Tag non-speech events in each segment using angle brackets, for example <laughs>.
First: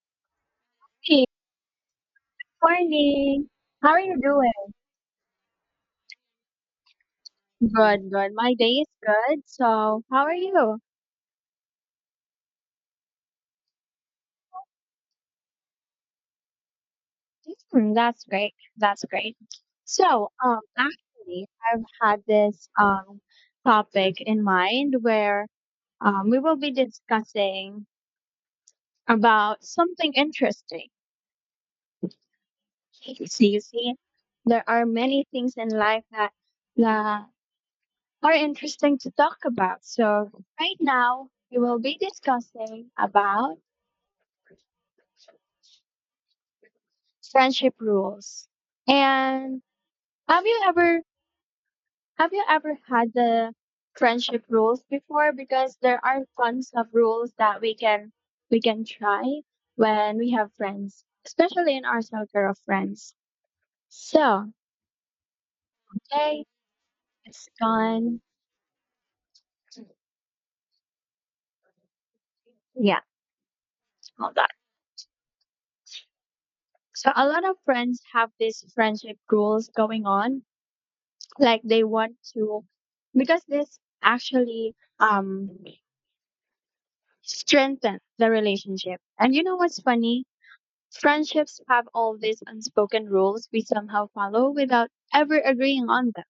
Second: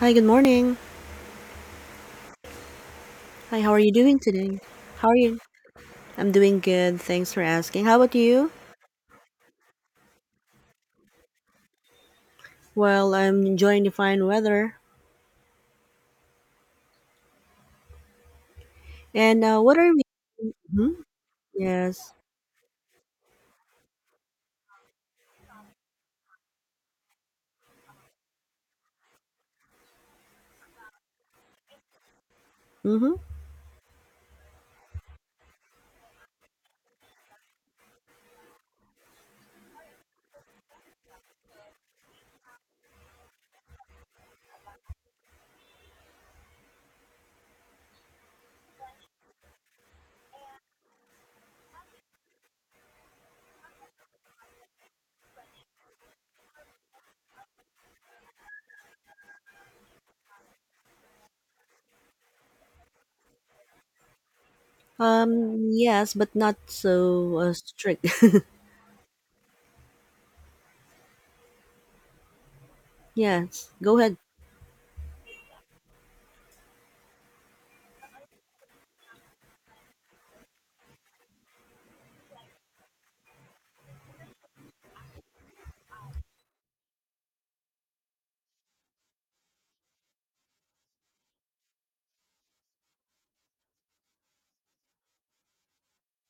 Hi, good morning. Hey, morning. Hi, how are How you are doing you today? doing? How are you? I'm doing good. Thanks for asking. How Good, about good. you? My day is good. So, how are you? Well, I'm enjoying the fine weather. Hmm, that's great. That's great. And what are we? So, um, Hmm. actually, I've Yes. had this topic in mind where we will be discussing about something interesting. Mm-hmm. <laughs> So you see, there are many things in life that are interesting to talk about. So, right now we will be discussing about friendship rules. And have you ever have you ever had the friendship rules before? Because there are tons of rules that we can try when we have friends, especially in our circle of friends. So Yes, but okay, not so it's strict. gone. Yeah, <laughs> Yes. Go ahead. hold on. So a lot of friends have these friendship rules going on. Like they want to because this actually strengthen the relationship. And you know what's funny? Friendships have all these unspoken rules we somehow follow without ever agreeing on them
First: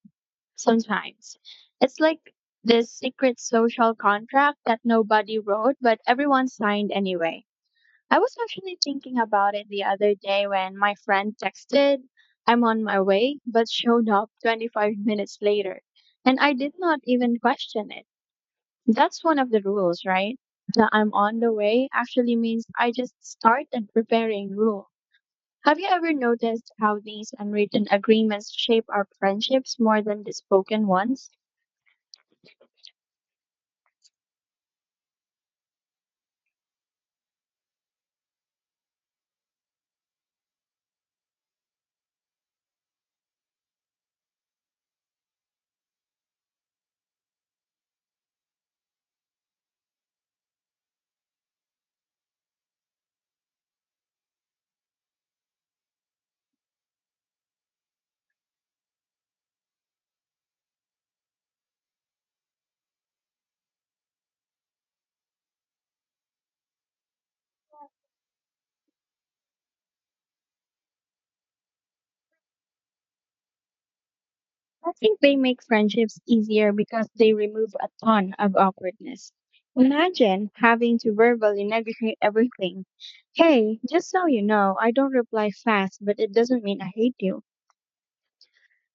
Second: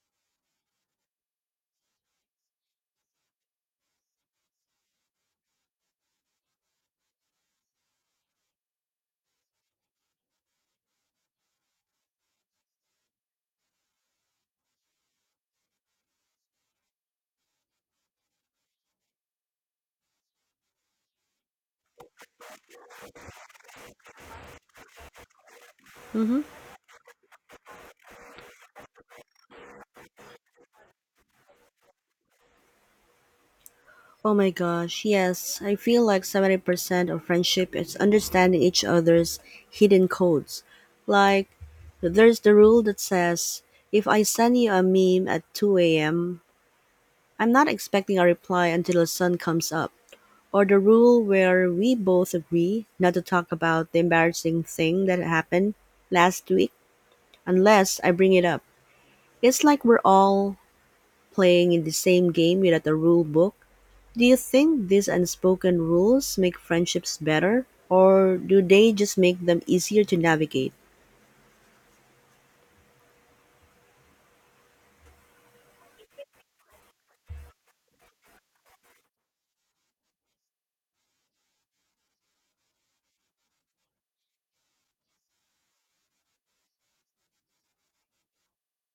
sometimes. It's like this secret social contract that nobody wrote, but everyone signed anyway. I was actually thinking about it the other day when my friend texted, I'm on my way, but showed up 25 minutes later. And I did not even question it. That's one of the rules, right? The I'm on the way actually means I just started preparing rule. Have you ever Mm-hmm. noticed how these unwritten agreements shape our friendships more than the spoken ones? Oh my gosh. Yes, I feel like 70% of friendship is understanding each other's hidden codes. Like, there's the rule that says if I send you a meme at two a.m. I'm not expecting a reply until the sun comes up, or the rule where we both agree not to talk about the embarrassing thing that happened last week unless I bring it up. It's like we're all playing in the same game without a rule book. Do you think these unspoken rules make friendships better, or do they just make them easier to navigate? I think they make friendships easier because they remove a ton of awkwardness. Imagine having to verbally negotiate everything. Hey, just so you know, I don't reply fast, but it doesn't mean I hate you.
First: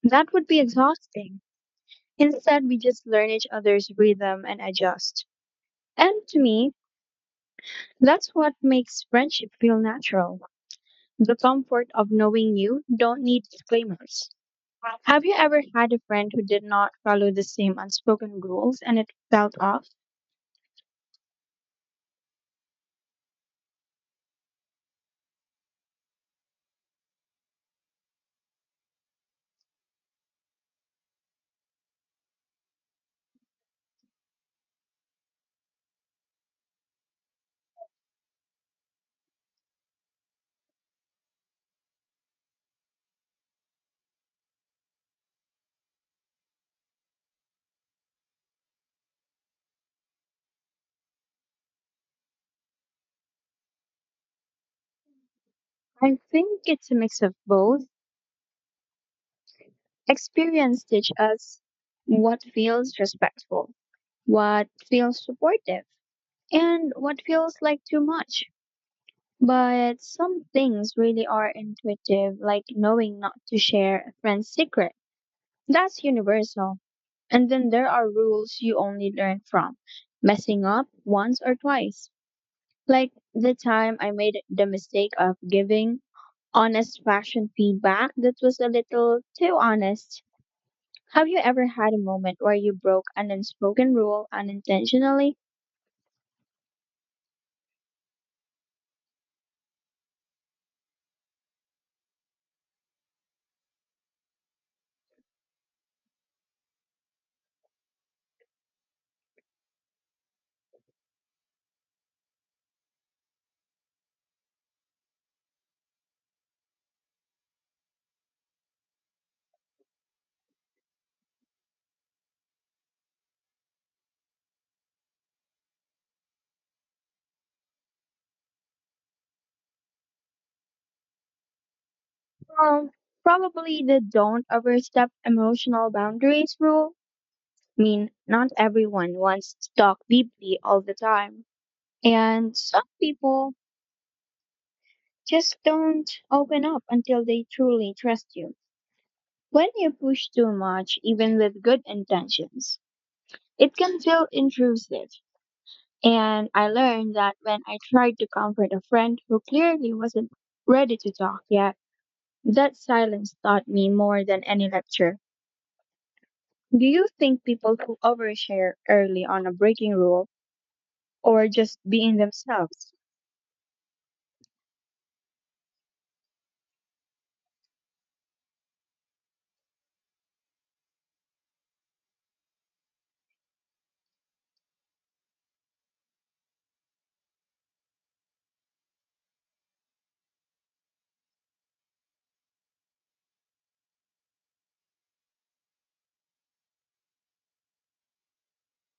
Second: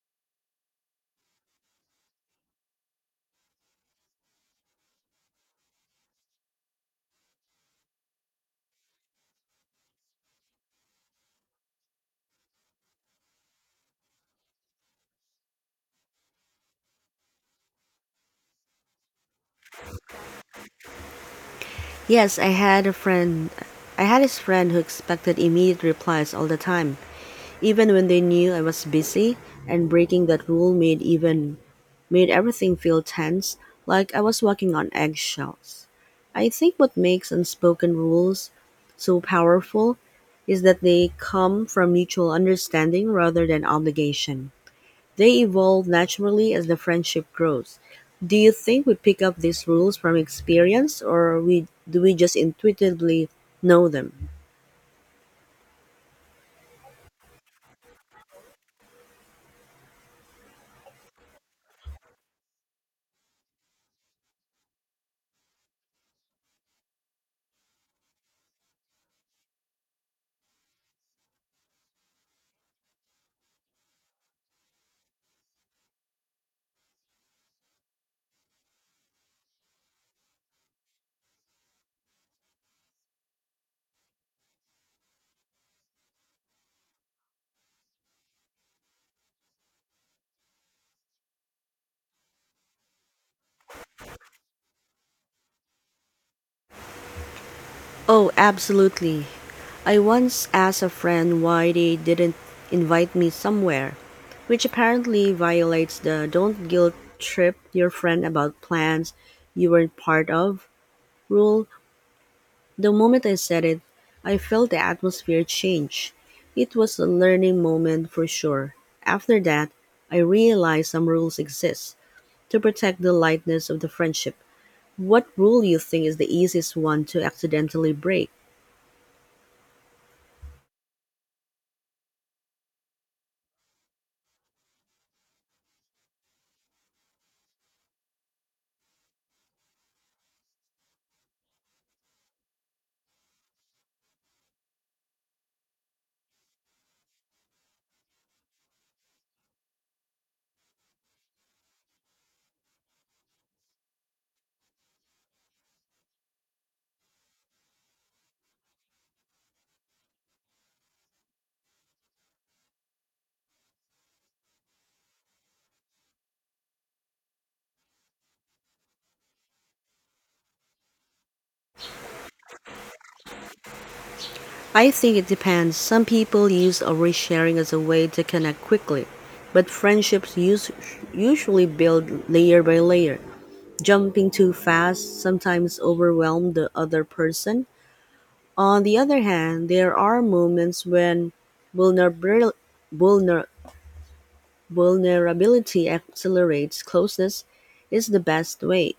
That would be exhausting. Instead, we just learn each other's rhythm and adjust. And to me, that's what makes friendship feel natural. The comfort of knowing you don't need disclaimers. Have you ever had a friend who did not follow the same unspoken rules and it felt off? Yes, I had a friend. I had this friend who expected immediate replies all the time, even when they knew I was busy, and breaking that rule made everything feel tense, like I was walking on eggshells. I think what makes unspoken rules so powerful is that they come from mutual understanding rather than obligation. They evolve naturally as the friendship grows. Do you think we pick up these rules from experience or we just intuitively know them? I think it's a mix of both. Experience teach us what feels respectful, what feels supportive, and what feels like too much. But some things really are intuitive, like knowing not to share a friend's secret. That's universal. And then there are rules you only learn from messing up once or twice. Like the time I made the mistake of giving honest fashion feedback that was a little too honest. Have you ever had a moment where you broke an unspoken rule unintentionally? Oh, absolutely. I once asked a friend why they didn't invite me somewhere, which apparently violates the don't guilt trip your friend about plans you weren't part of rule. The moment I said it, I felt the atmosphere change. It was a learning moment for sure. After that, I realized some rules exist to protect the lightness of the friendship. What rule you think is the easiest one to accidentally break? Well, probably the don't overstep emotional boundaries rule. I mean, not everyone wants to talk deeply all the time. And some people just don't open up until they truly trust you. When you push too much, even with good intentions, it can feel intrusive. And I learned that when I tried to comfort a friend who clearly wasn't ready to talk yet, that silence taught me more than any lecture. Do you think people who overshare early on a breaking rule or just being themselves? I think it depends. Some people use oversharing as a way to connect quickly, but friendships usually build layer by layer. Jumping too fast sometimes overwhelms the other person. On the other hand, there are moments when vulnerabil- vulner- vulnerability accelerates closeness is the best way.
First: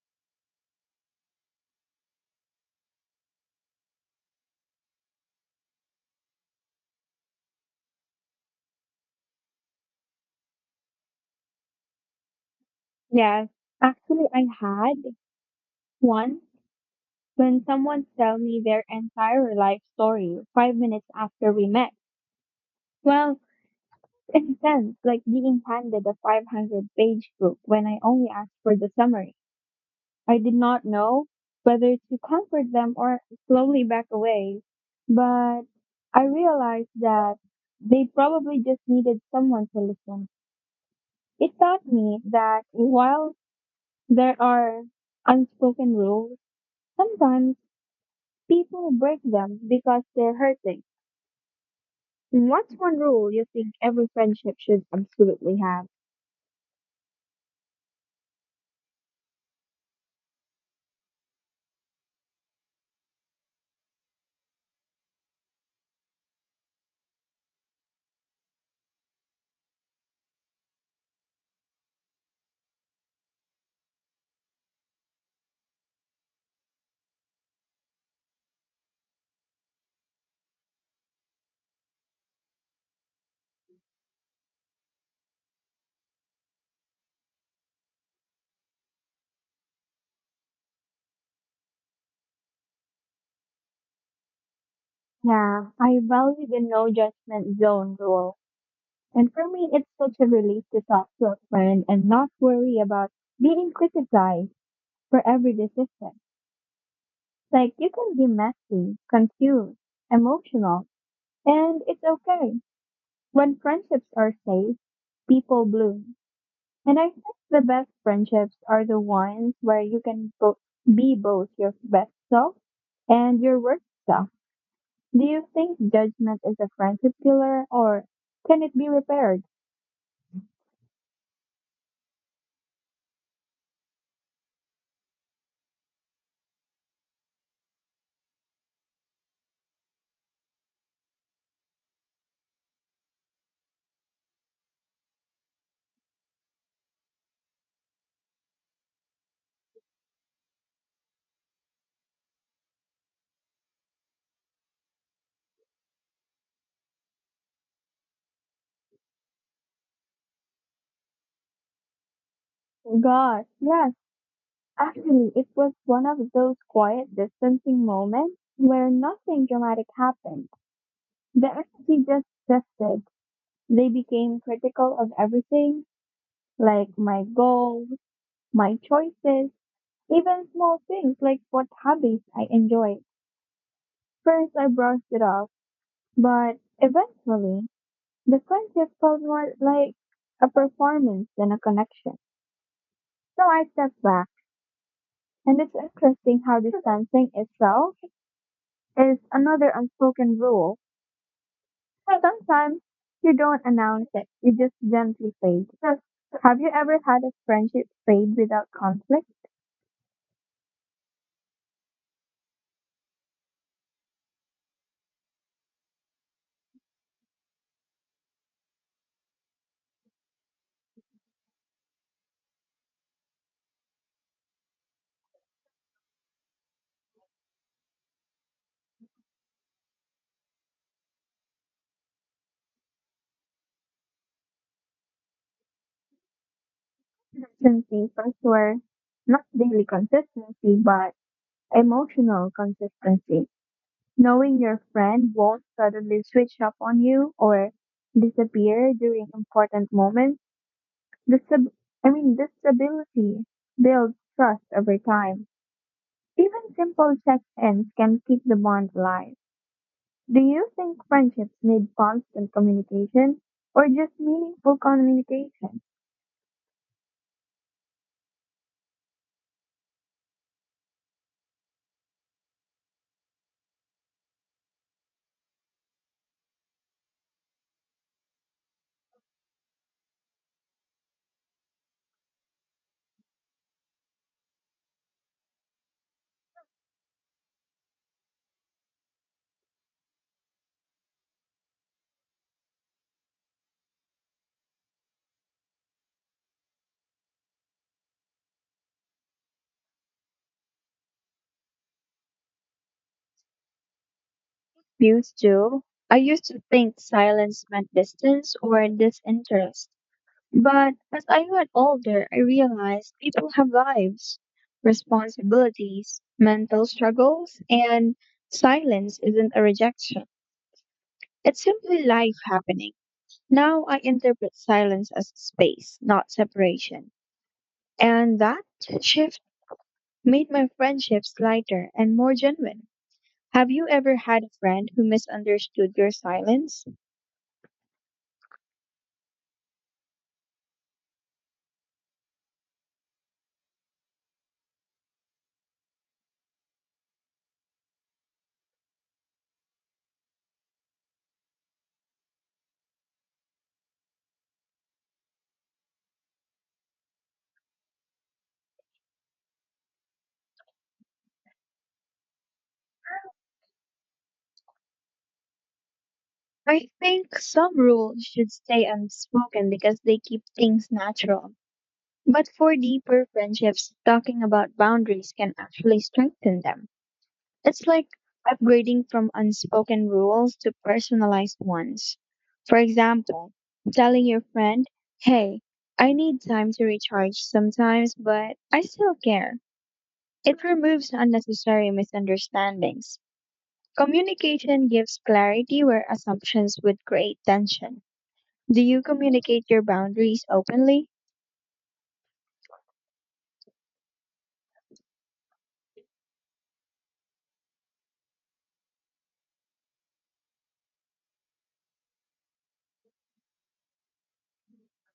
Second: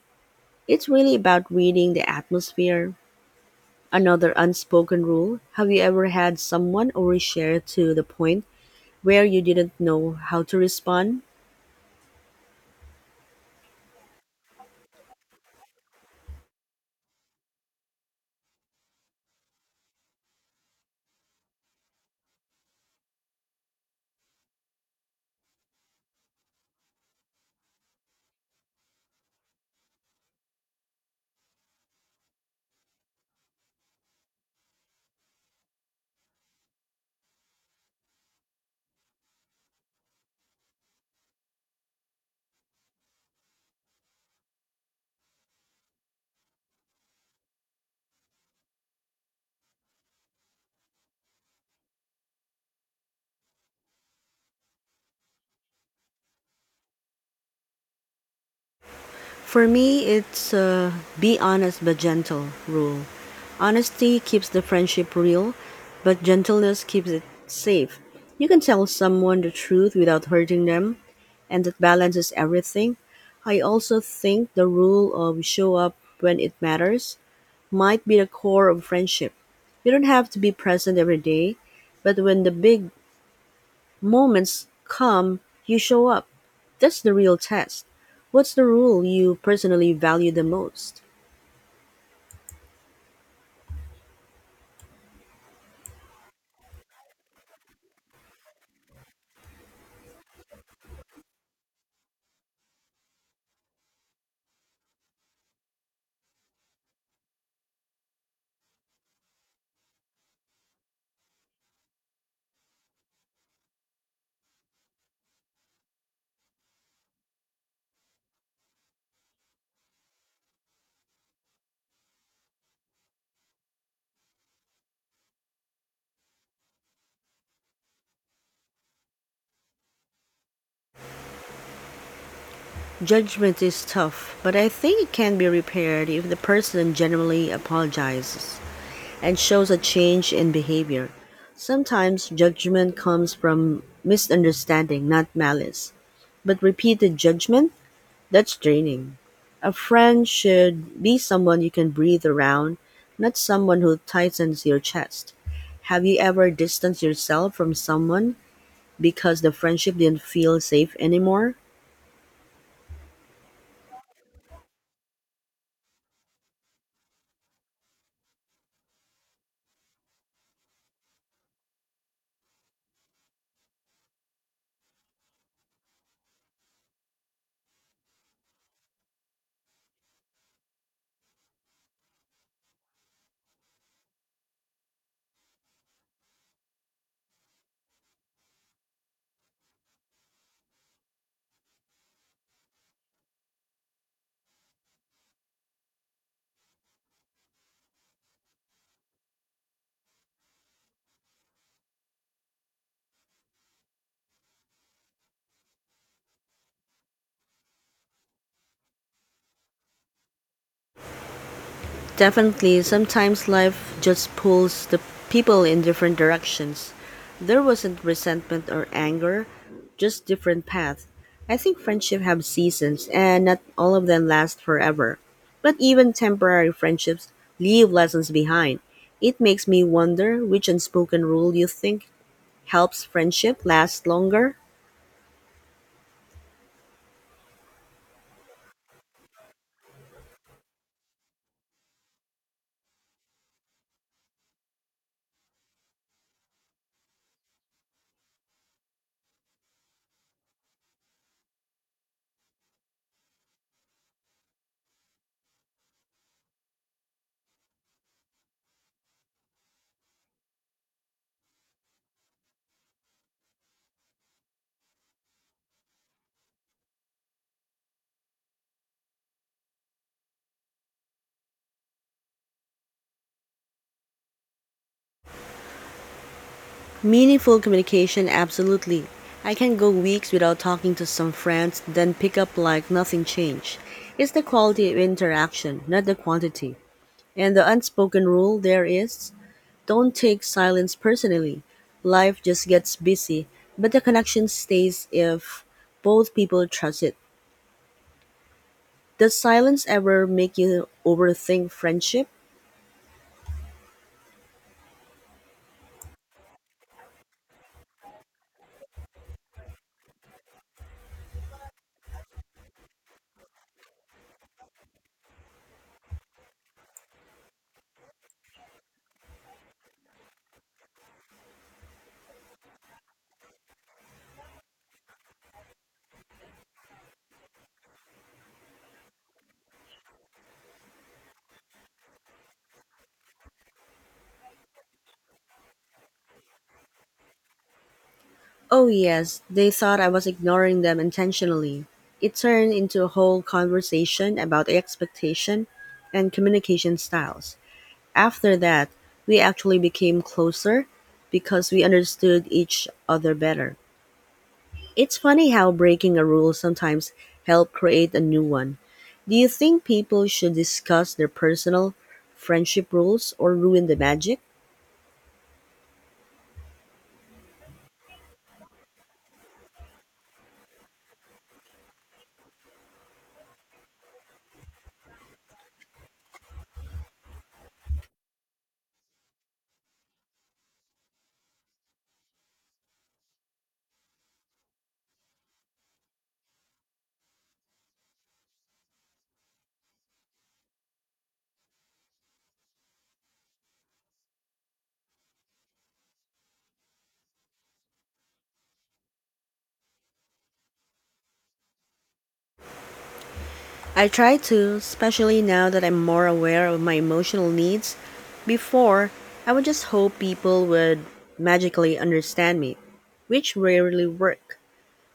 It's really about reading the atmosphere. Another unspoken rule, have you ever had someone overshare to the point where you didn't know how to respond? Yes, actually, I had one. When someone tell me their entire life story 5 minutes after we met, well, <laughs> it's intense, like being handed a 500-page book when I only asked for the summary. I did not know whether to comfort them or slowly back away, but I realized that they probably just needed someone to listen. It taught me that while there are unspoken rules, sometimes people break them because they're hurting. What's one rule you think every friendship should absolutely have? For me, it's a be honest but gentle rule. Honesty keeps the friendship real, but gentleness keeps it safe. You can tell someone the truth without hurting them, and that balances everything. I also think the rule of show up when it matters might be the core of friendship. You don't have to be present every day, but when the big moments come, you show up. That's the real test. What's the rule you personally value the most? Yeah, I value the no judgment zone rule. And for me, it's such a relief to talk to a friend and not worry about being criticized for every decision. Like, you can be messy, confused, emotional, and it's okay. When friendships are safe, people bloom. And I think the best friendships are the ones where you can be both your best self and your worst self. Do you think judgment is a friendship killer or can it be repaired? Judgment is tough, but I think it can be repaired if the person genuinely apologizes and shows a change in behavior. Sometimes judgment comes from misunderstanding, not malice. But repeated judgment, that's draining. A friend should be someone you can breathe around, not someone who tightens your chest. Have you ever distanced yourself from someone because the friendship didn't feel safe anymore? God, yes. Actually, it was one of those quiet distancing moments where nothing dramatic happened. The energy just shifted. They became critical of everything, like my goals, my choices, even small things like what hobbies I enjoy. First, I brushed it off, but eventually, the friendship felt more like a performance than a connection. So I stepped back, and it's interesting how distancing itself is another unspoken rule. Sometimes you don't announce it, you just gently fade. Have you ever had a friendship fade without conflict? Definitely, sometimes life just pulls the people in different directions. There wasn't resentment or anger, just different paths. I think friendship have seasons and not all of them last forever. But even temporary friendships leave lessons behind. It makes me wonder, which unspoken rule you think helps friendship last longer? Consistency, for sure. Not daily consistency, but emotional consistency. Knowing your friend won't suddenly switch up on you or disappear during important moments. This stab- this stability builds trust over time. Even simple check-ins can keep the bond alive. Do you think friendships need constant communication or just meaningful communication? Meaningful communication, absolutely. I can go weeks without talking to some friends, then pick up like nothing changed. It's the quality of interaction, not the quantity. And the unspoken rule there is don't take silence personally. Life just gets busy, but the connection stays if both people trust it. Does silence ever make you overthink friendship? Used to. I used to think silence meant distance or disinterest. But as I got older, I realized people have lives, responsibilities, mental struggles, and silence isn't a rejection. It's simply life happening. Now I interpret silence as space, not separation. And that shift made my friendships lighter and more genuine. Have you ever had a friend who misunderstood your silence? Oh, yes, they thought I was ignoring them intentionally. It turned into a whole conversation about expectation and communication styles. After that, we actually became closer because we understood each other better. It's funny how breaking a rule sometimes help create a new one. Do you think people should discuss their personal friendship rules or ruin the magic? I think some rules should stay unspoken because they keep things natural. But for deeper friendships, talking about boundaries can actually strengthen them. It's like upgrading from unspoken rules to personalized ones. For example, telling your friend, hey, I need time to recharge sometimes, but I still care. It removes unnecessary misunderstandings. Communication gives clarity where assumptions would create tension. Do you communicate your boundaries openly? I try to, especially now that I'm more aware of my emotional needs. Before, I would just hope people would magically understand me, which rarely work.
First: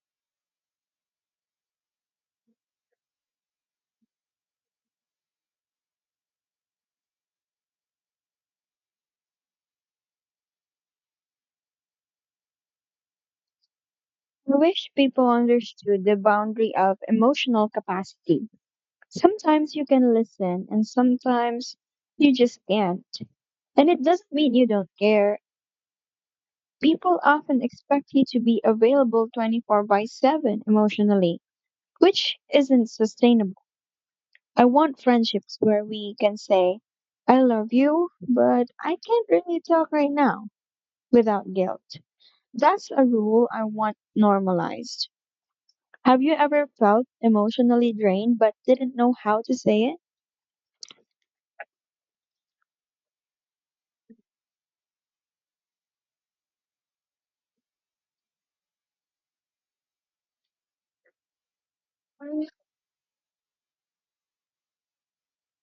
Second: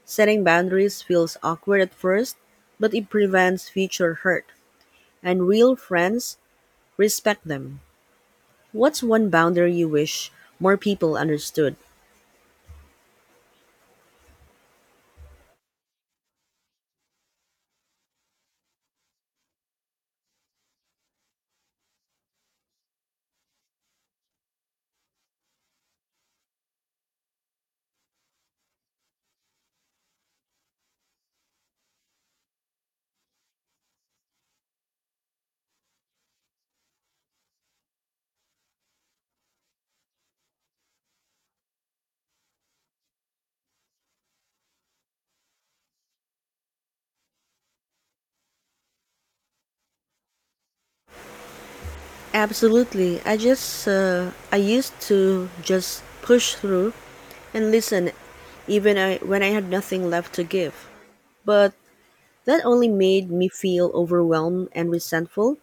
Setting boundaries feels awkward at first, but it prevents future hurt, and real friends respect them. What's one boundary you wish more people understood? I wish people understood the boundary of emotional capacity. Sometimes you can listen and sometimes you just can't. And it doesn't mean you don't care. People often expect you to be available 24 by 7 emotionally, which isn't sustainable. I want friendships where we can say, I love you, but I can't really talk right now without guilt. That's a rule I want normalized. Have you ever felt emotionally drained but didn't know how to say it? Absolutely. I used to just push through and listen even I, when I had nothing left to give. But that only made me feel overwhelmed and resentful.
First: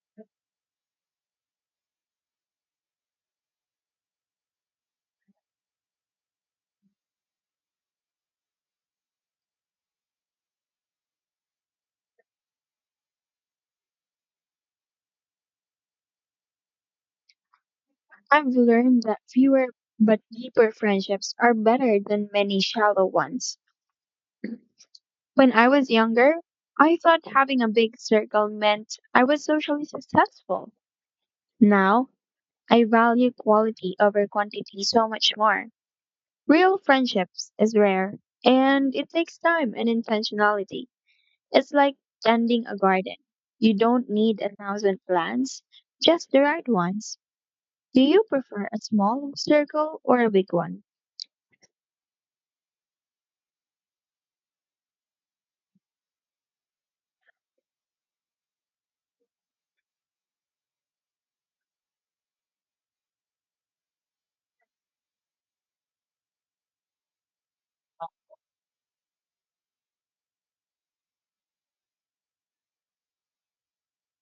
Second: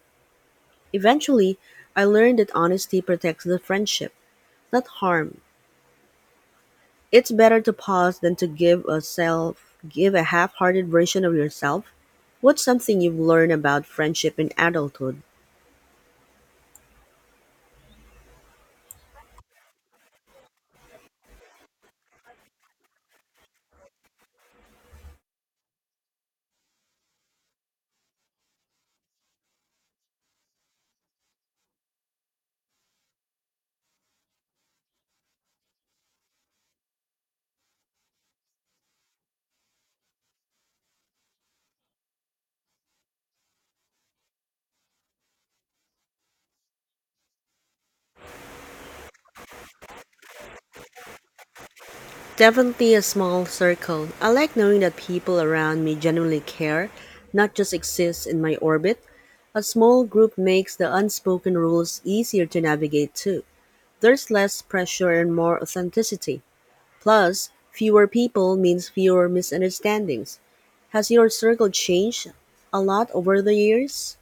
Eventually, I learned that honesty protects the friendship, not harm. It's better to pause than to give a half-hearted version of yourself. What's something you've learned about friendship in adulthood? I've learned that fewer but deeper friendships are better than many shallow ones. When I was younger, I thought having a big circle meant I was socially successful. Now, I value quality over quantity so much more. Real friendships is rare, and it takes time and intentionality. It's like tending a garden. You don't need a thousand plants, just the right ones. Do you prefer a small circle or a big one? Definitely a small circle. I like knowing that people around me genuinely care, not just exist in my orbit. A small group makes the unspoken rules easier to navigate too. There's less pressure and more authenticity. Plus, fewer people means fewer misunderstandings. Has your circle changed a lot over the years?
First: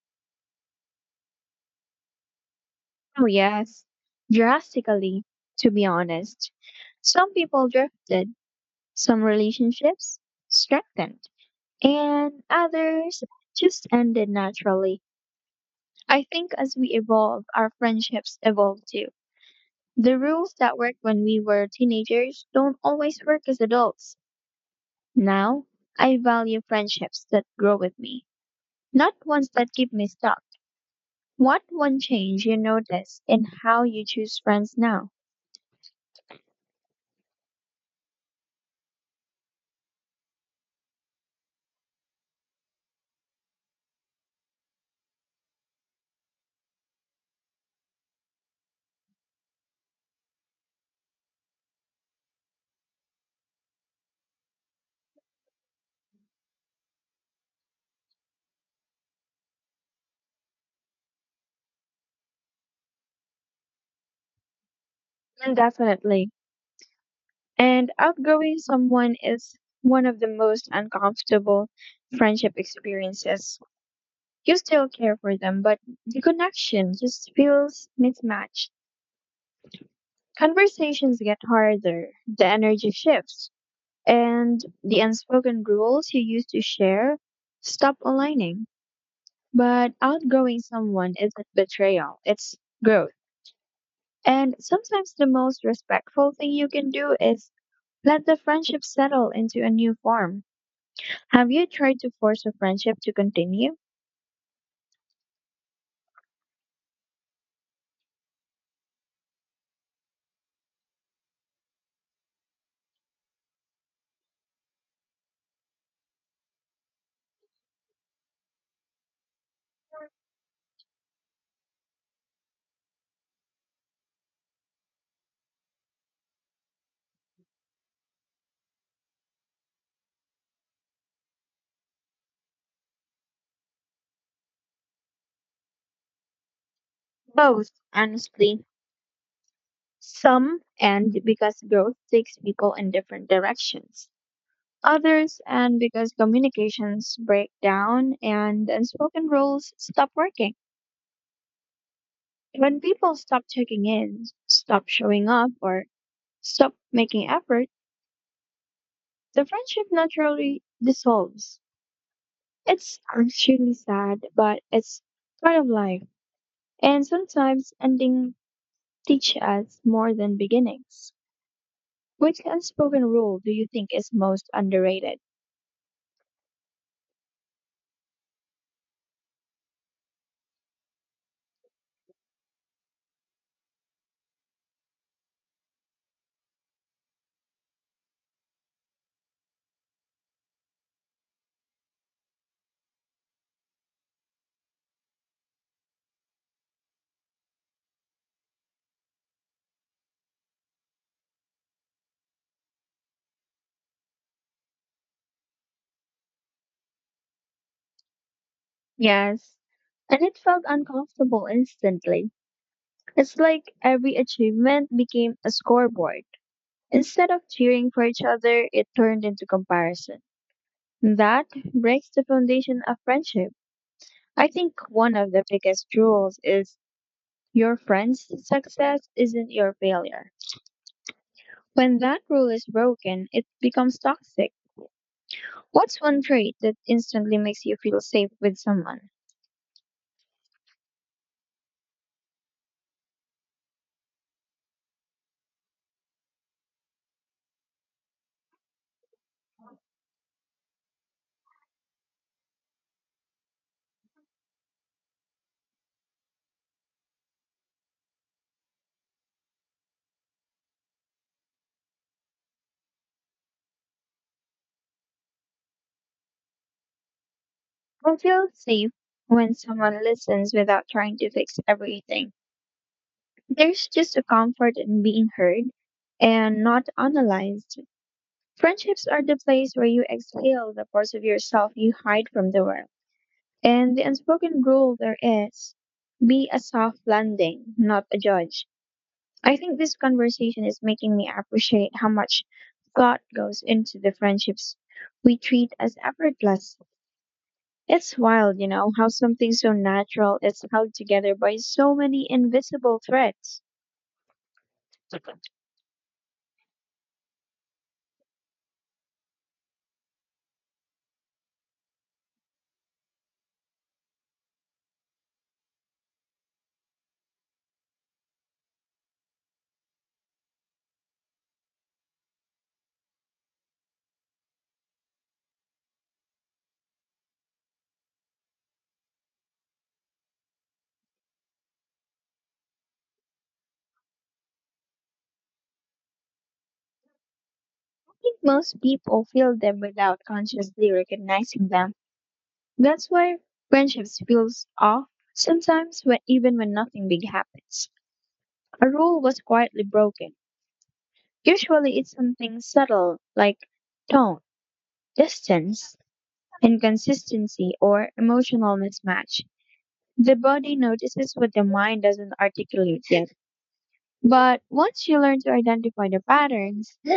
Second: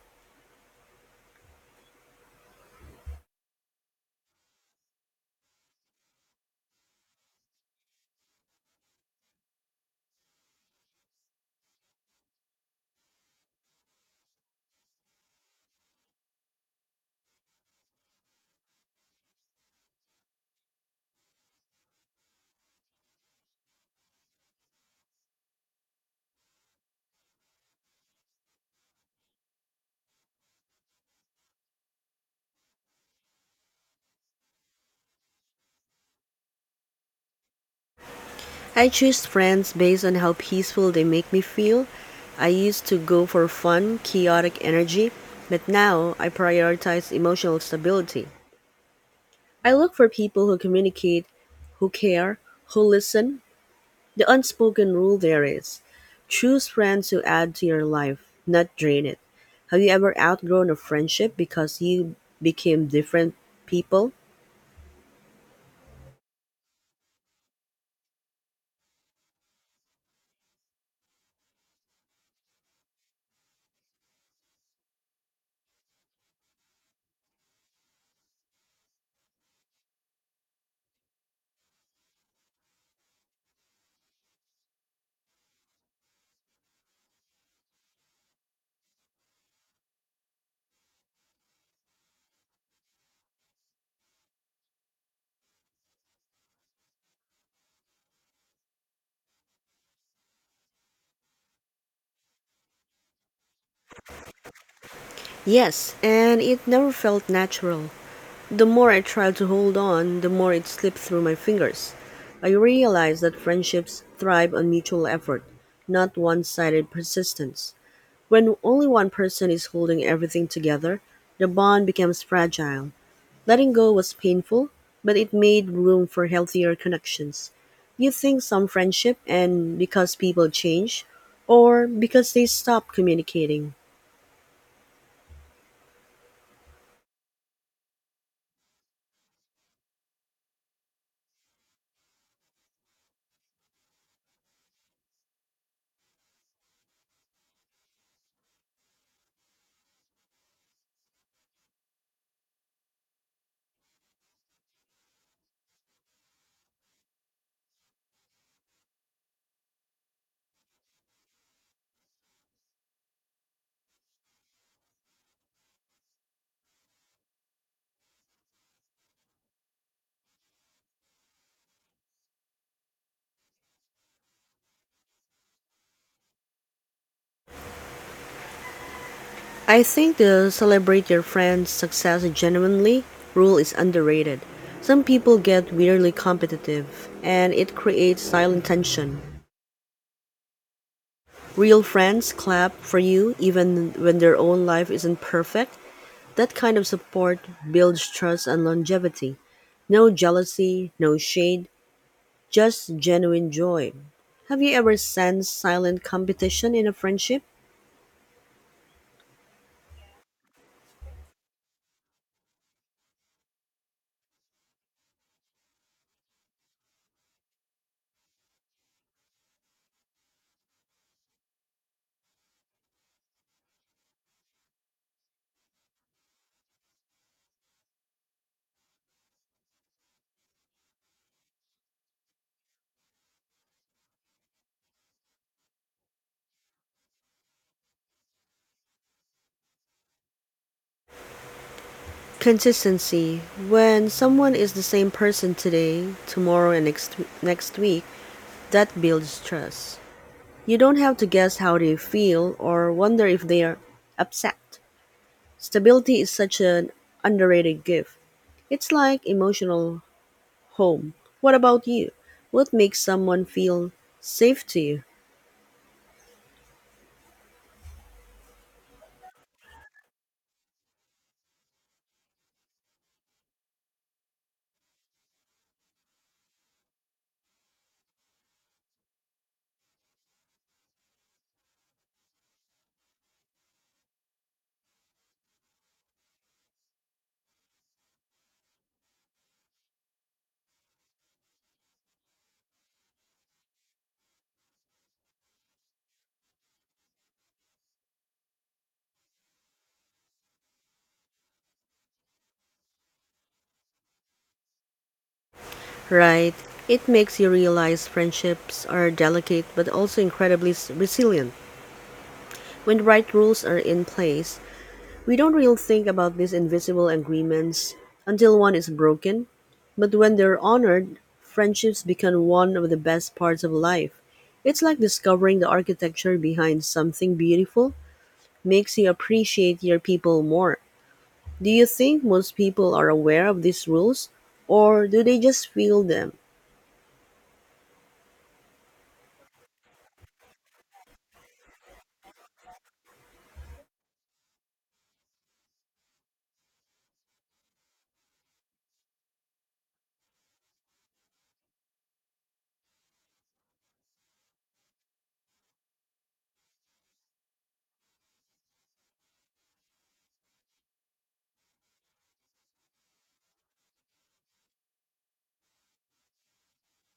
Oh, yes, drastically, to be honest. Some people drifted, some relationships strengthened, and others just ended naturally. I think as we evolve, our friendships evolve too. The rules that worked when we were teenagers don't always work as adults. Now, I value friendships that grow with me, not ones that keep me stuck. What one change you notice in how you choose friends now? I choose friends based on how peaceful they make me feel. I used to go for fun, chaotic energy, but now I prioritize emotional stability. I look for people who communicate, who care, who listen. The unspoken rule there is, choose friends who add to your life, not drain it. Have you ever outgrown a friendship because you became different people? Definitely. And outgrowing someone is one of the most uncomfortable friendship experiences. You still care for them, but the connection just feels mismatched. Conversations get harder, the energy shifts, and the unspoken rules you used to share stop aligning. But outgrowing someone isn't betrayal, it's growth. And sometimes the most respectful thing you can do is let the friendship settle into a new form. Have you tried to force a friendship to continue? Yes, and it never felt natural. The more I tried to hold on, the more it slipped through my fingers. I realized that friendships thrive on mutual effort, not one sided persistence. When only one person is holding everything together, the bond becomes fragile. Letting go was painful, but it made room for healthier connections. You think some friendship and because people change or because they stop communicating. Both, honestly. Some end because growth takes people in different directions. Others end because communications break down and unspoken rules stop working. When people stop checking in, stop showing up, or stop making effort, the friendship naturally dissolves. It's actually sad, but it's part of life. And sometimes ending teach us more than beginnings. Which unspoken rule do you think is most underrated? I think the celebrate your friend's success genuinely rule is underrated. Some people get weirdly competitive and it creates silent tension. Real friends clap for you even when their own life isn't perfect. That kind of support builds trust and longevity. No jealousy, no shade, just genuine joy. Have you ever sensed silent competition in a friendship? Yes, and it felt uncomfortable instantly. It's like every achievement became a scoreboard. Instead of cheering for each other, it turned into comparison. That breaks the foundation of friendship. I think one of the biggest rules is your friend's success isn't your failure. When that rule is broken, it becomes toxic. What's one trait that instantly makes you feel safe with someone? Consistency. When someone is the same person today, tomorrow, and next week, that builds trust. You don't have to guess how they feel or wonder if they are upset. Stability is such an underrated gift. It's like emotional home. What about you? What makes someone feel safe to you? I feel safe when someone listens without trying to fix everything. There's just a comfort in being heard and not analyzed. Friendships are the place where you exhale the parts of yourself you hide from the world. And the unspoken rule there is be a soft landing, not a judge. I think this conversation is making me appreciate how much thought goes into the friendships we treat as effortless. It's wild, you know, how something so natural is held together by so many invisible threads. Right? It makes you realize friendships are delicate but also incredibly resilient. When the right rules are in place, we don't really think about these invisible agreements until one is broken. But when they're honored, friendships become one of the best parts of life. It's like discovering the architecture behind something beautiful makes you appreciate your people more. Do you think most people are aware of these rules, or do they just feel them? I think most people feel them without consciously recognizing them. That's why friendships feels off sometimes when even when nothing big happens. A rule was quietly broken. Usually it's something subtle like tone, distance, inconsistency, or emotional mismatch. The body notices what the mind doesn't articulate yet. But once you learn to identify the patterns, <laughs> <gasps>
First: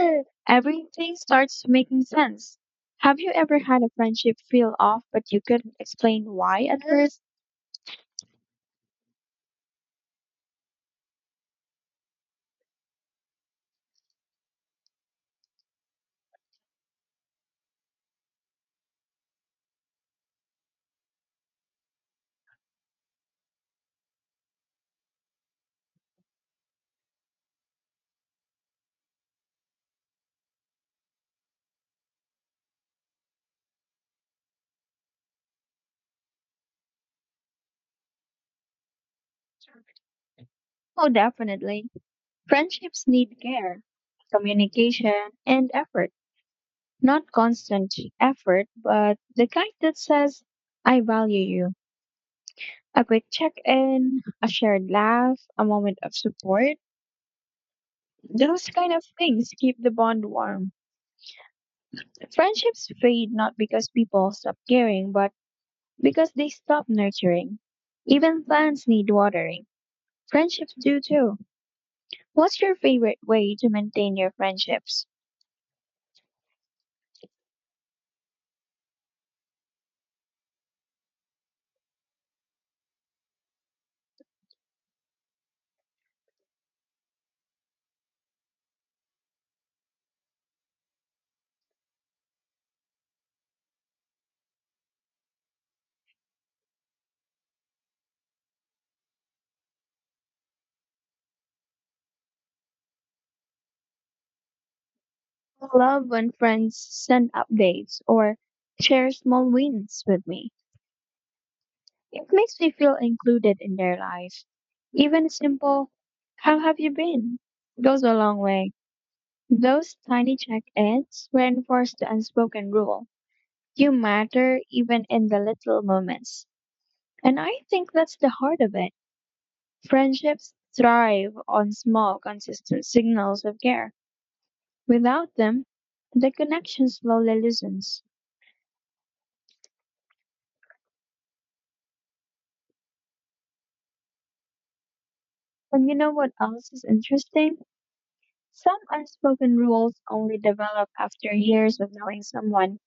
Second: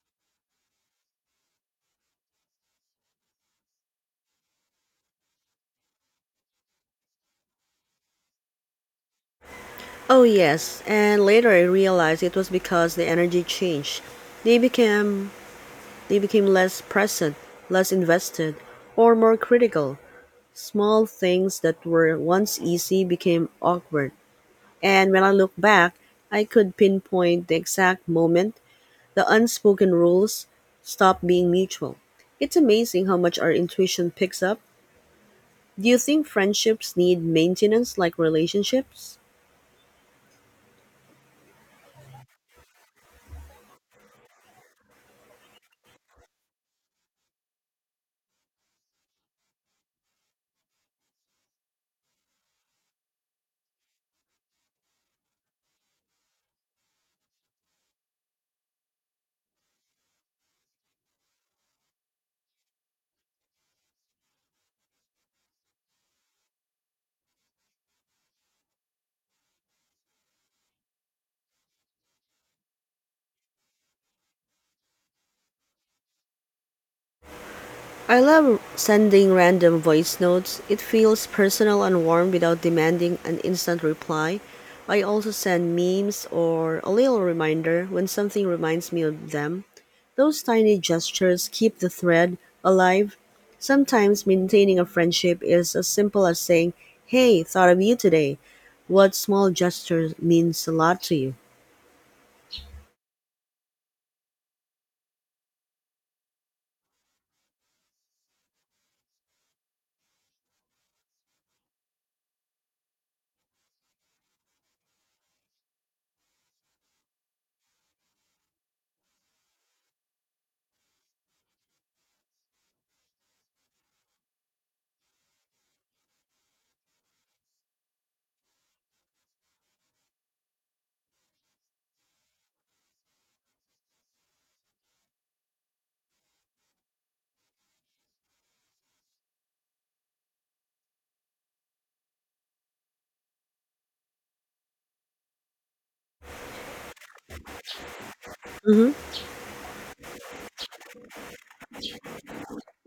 everything starts making sense. Have you ever had a friendship feel off but you couldn't explain why at first? Oh, yes, and later I realized it was because the energy changed. They became, they became less present, less invested, or more critical. Small things that were once easy became awkward. And when I look back, I could pinpoint the exact moment the unspoken rules stop being mutual. It's amazing how much our intuition picks up. Do you think friendships need maintenance like relationships? Oh, definitely. Friendships need care, communication, and effort. Not constant effort, but the kind that says, I value you. A quick check in, a shared laugh, a moment of support. Those kind of things keep the bond warm. Friendships fade not because people stop caring, but because they stop nurturing. Even plants need watering. Friendships do too. What's your favorite way to maintain your friendships? I love sending random voice notes. It feels personal and warm without demanding an instant reply. I also send memes or a little reminder when something reminds me of them. Those tiny gestures keep the thread alive. Sometimes maintaining a friendship is as simple as saying, hey, thought of you today. What small gesture means a lot to you? I love when friends send updates or share small wins with me. It makes me feel included in their life. Even simple, how have you been? Goes a long way. Those tiny check-ins reinforce the unspoken rule. You matter even in the little moments. And I think that's the heart of it. Friendships thrive on small, consistent signals of care. Without them, the connection slowly loosens. And you know what else is interesting? Some Hmm. unspoken rules only develop after years of knowing someone.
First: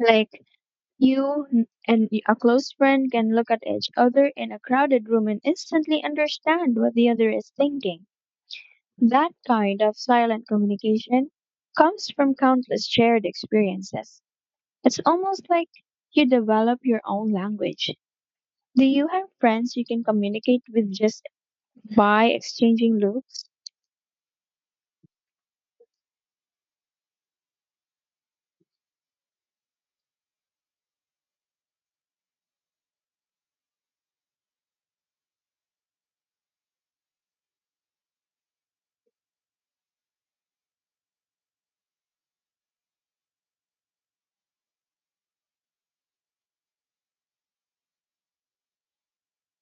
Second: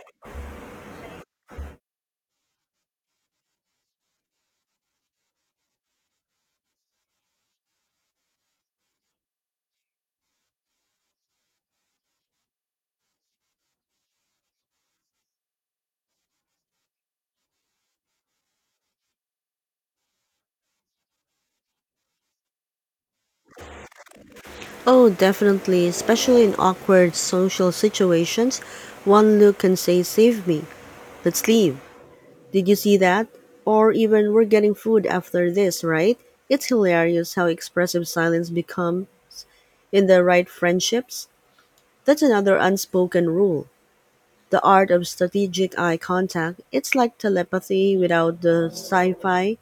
Like you n- and y- a close friend can look at each other in a crowded room and instantly understand what the other is thinking. That kind of silent communication comes from countless shared experiences. It's almost like you develop your own language. Do you have friends you can communicate with just by exchanging looks? Oh, definitely, especially in awkward social situations. One look can say, save me. Let's leave. Did you see that? Or even, we're getting food after this, right? It's hilarious how expressive silence become in the right friendships. That's another unspoken rule, the art of strategic eye contact. It's like telepathy without the sci fi.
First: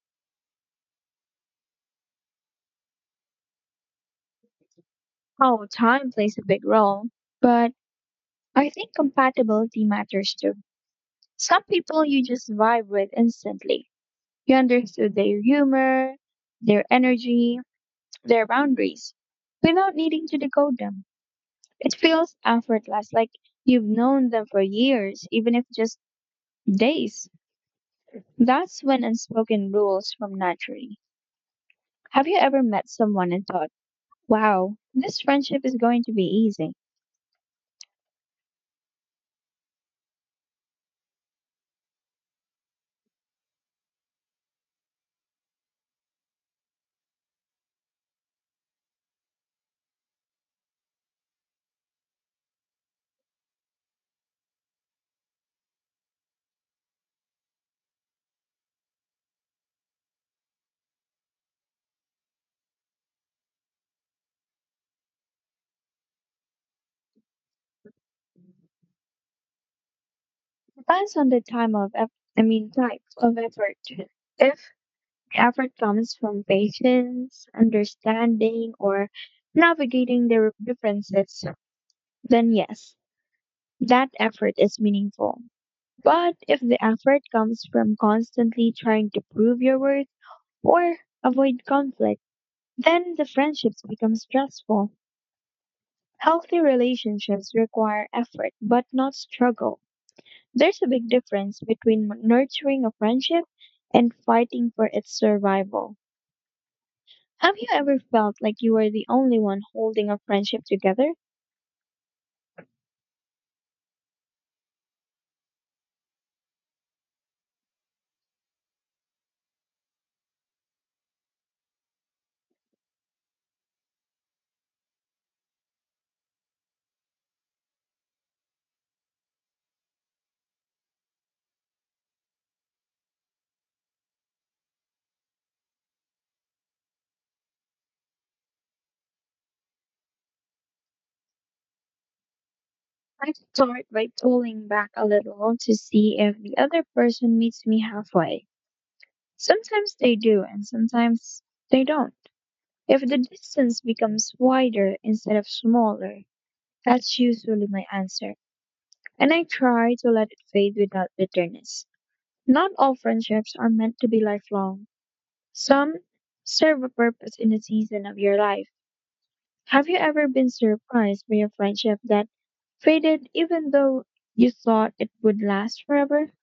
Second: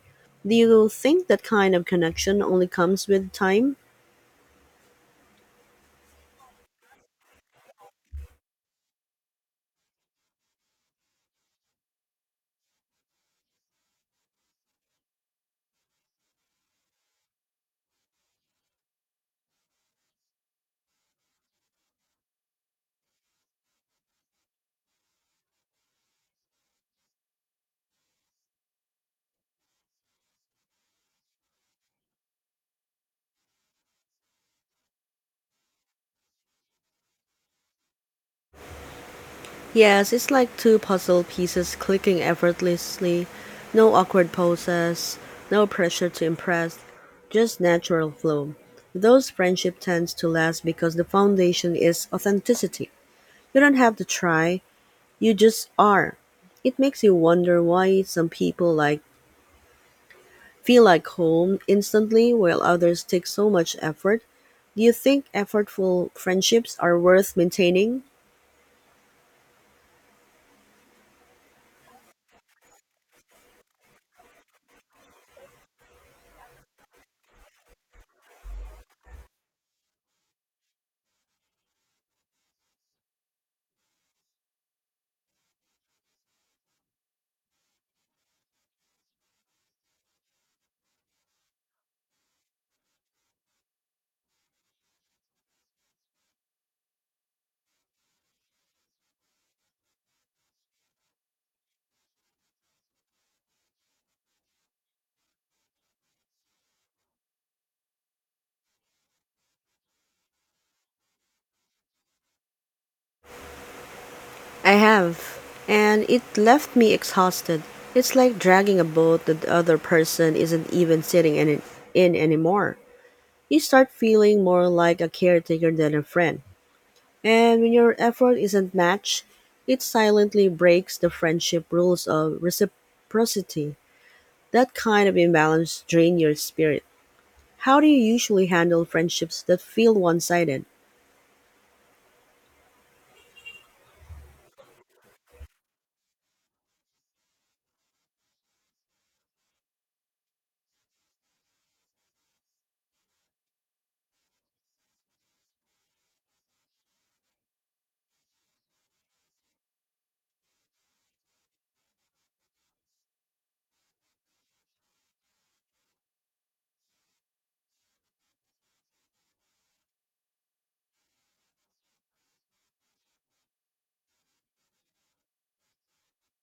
Do you think that kind of connection only comes with time? Oh, time plays a big role, but I think compatibility matters too. Some people you just vibe with instantly. You understood their humor, their energy, their boundaries without needing to decode them. It feels effortless, like you've known them for years, even if just days. That's when unspoken rules form naturally. Have you ever met someone and thought, wow, this friendship is going to be easy? Yes, it's like two puzzle pieces clicking effortlessly. No awkward poses, no pressure to impress, just natural flow. Those friendship tends to last because the foundation is authenticity. You don't have to try, you just are. It makes you wonder why some people like feel like home instantly while others take so much effort. Do you think effortful friendships are worth maintaining? Depends on the time of, eff- I mean, type of effort. If the effort comes from patience, understanding, or navigating their differences, then yes, that effort is meaningful. But if the effort comes from constantly trying to prove your worth or avoid conflict, then the friendships become stressful. Healthy relationships require effort but not struggle. There's a big difference between nurturing a friendship and fighting for its survival. Have you ever felt like you were the only one holding a friendship together? I have, and it left me exhausted. It's like dragging a boat that the other person isn't even sitting in anymore. You start feeling more like a caretaker than a friend. And when your effort isn't matched, it silently breaks the friendship rules of reciprocity. That kind of imbalance drains your spirit. How do you usually handle friendships that feel one sided? I start by pulling back a little to see if the other person meets me halfway. Sometimes they do, and sometimes they don't. If the distance becomes wider instead of smaller, that's usually my answer, and I try to let it fade without bitterness. Not all friendships are meant to be lifelong, some serve a purpose in a season of your life. Have you ever been surprised by a friendship that faded even though you thought it would last forever?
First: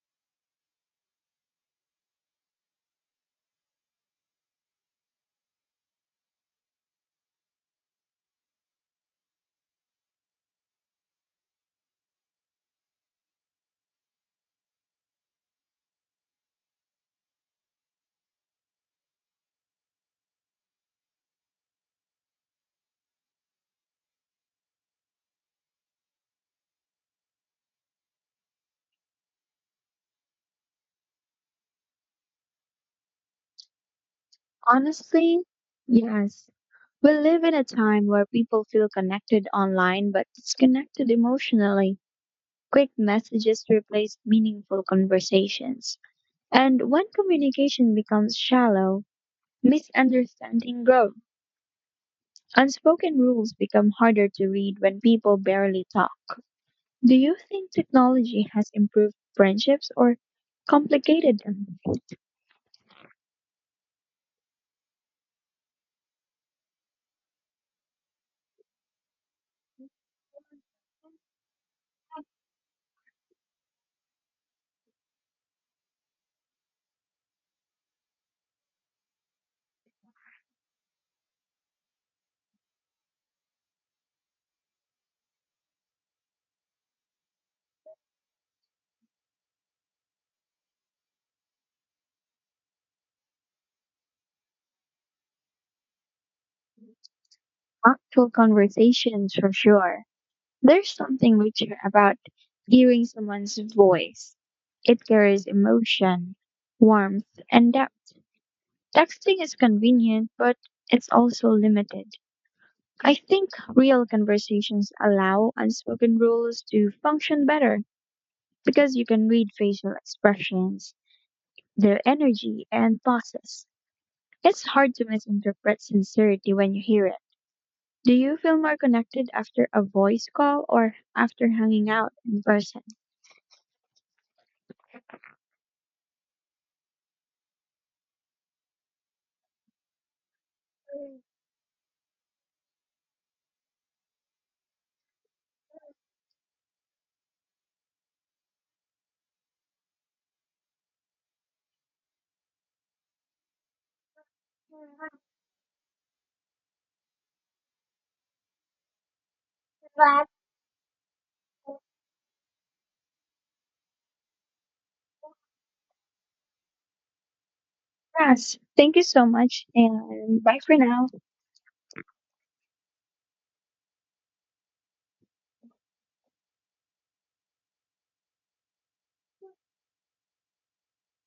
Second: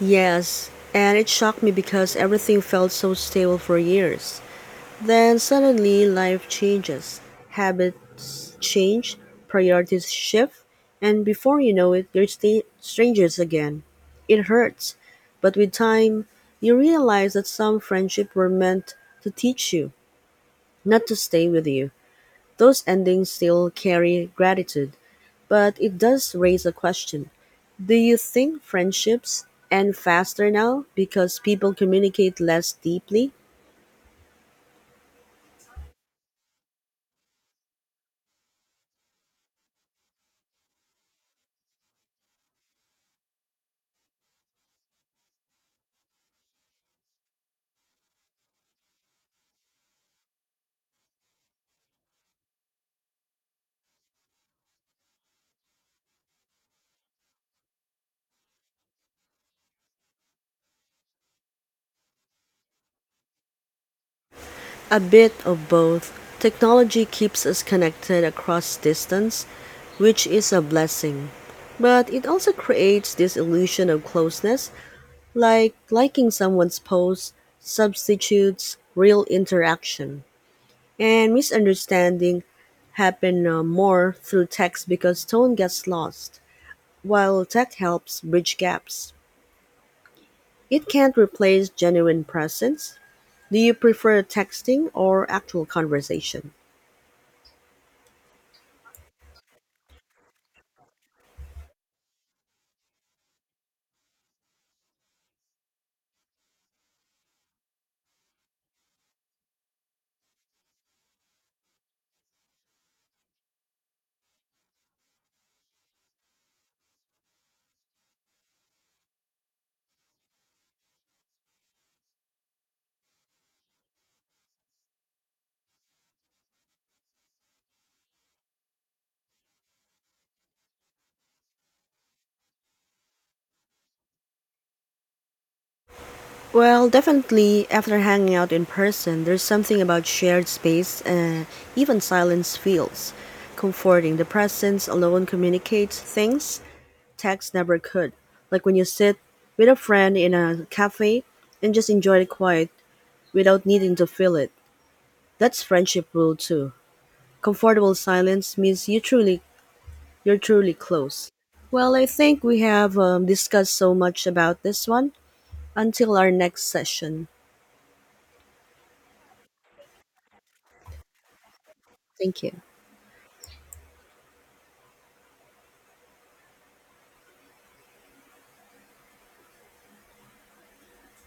Yes, and it shocked me because everything felt so stable for years. Then suddenly life changes, habits change, priorities shift, and before you know it, you're strangers again. It hurts, but with time, you realize that some friendships were meant to teach you, not to stay with you. Those endings still carry gratitude, but it does raise a question. Do you think friendships end faster now because people communicate less deeply? Honestly, yes. We live in a time where people feel connected online but disconnected emotionally. Quick messages replace meaningful conversations. And when communication becomes shallow, misunderstanding grow. Unspoken rules become harder to read when people barely talk. Do you think technology has improved friendships or complicated them? A bit of both. Technology keeps us connected across distance, which is a blessing. But it also creates this illusion of closeness, like liking someone's post substitutes real interaction. And misunderstanding happen more through text because tone gets lost, while tech helps bridge gaps. It can't replace genuine presence. Do you prefer texting or actual conversation? Actual conversations for sure. There's something richer about hearing someone's voice. It carries emotion, warmth, and depth. Texting is convenient, but it's also limited. I think real conversations allow unspoken rules to function better because you can read facial expressions, their energy, and pauses. It's hard to misinterpret sincerity when you hear it. Do you feel more connected after a voice call or after hanging out in person? Well, definitely after hanging out in person, there's something about shared space and even silence feels comforting. The presence alone communicates things text never could. Like when you sit with a friend in a cafe and just enjoy the quiet without needing to fill it. That's friendship rule too. Comfortable silence means you truly. You're truly close. Well, I think we have discussed so much about this one. Until our next session, Yes, thank you so much, and bye for now. thank you.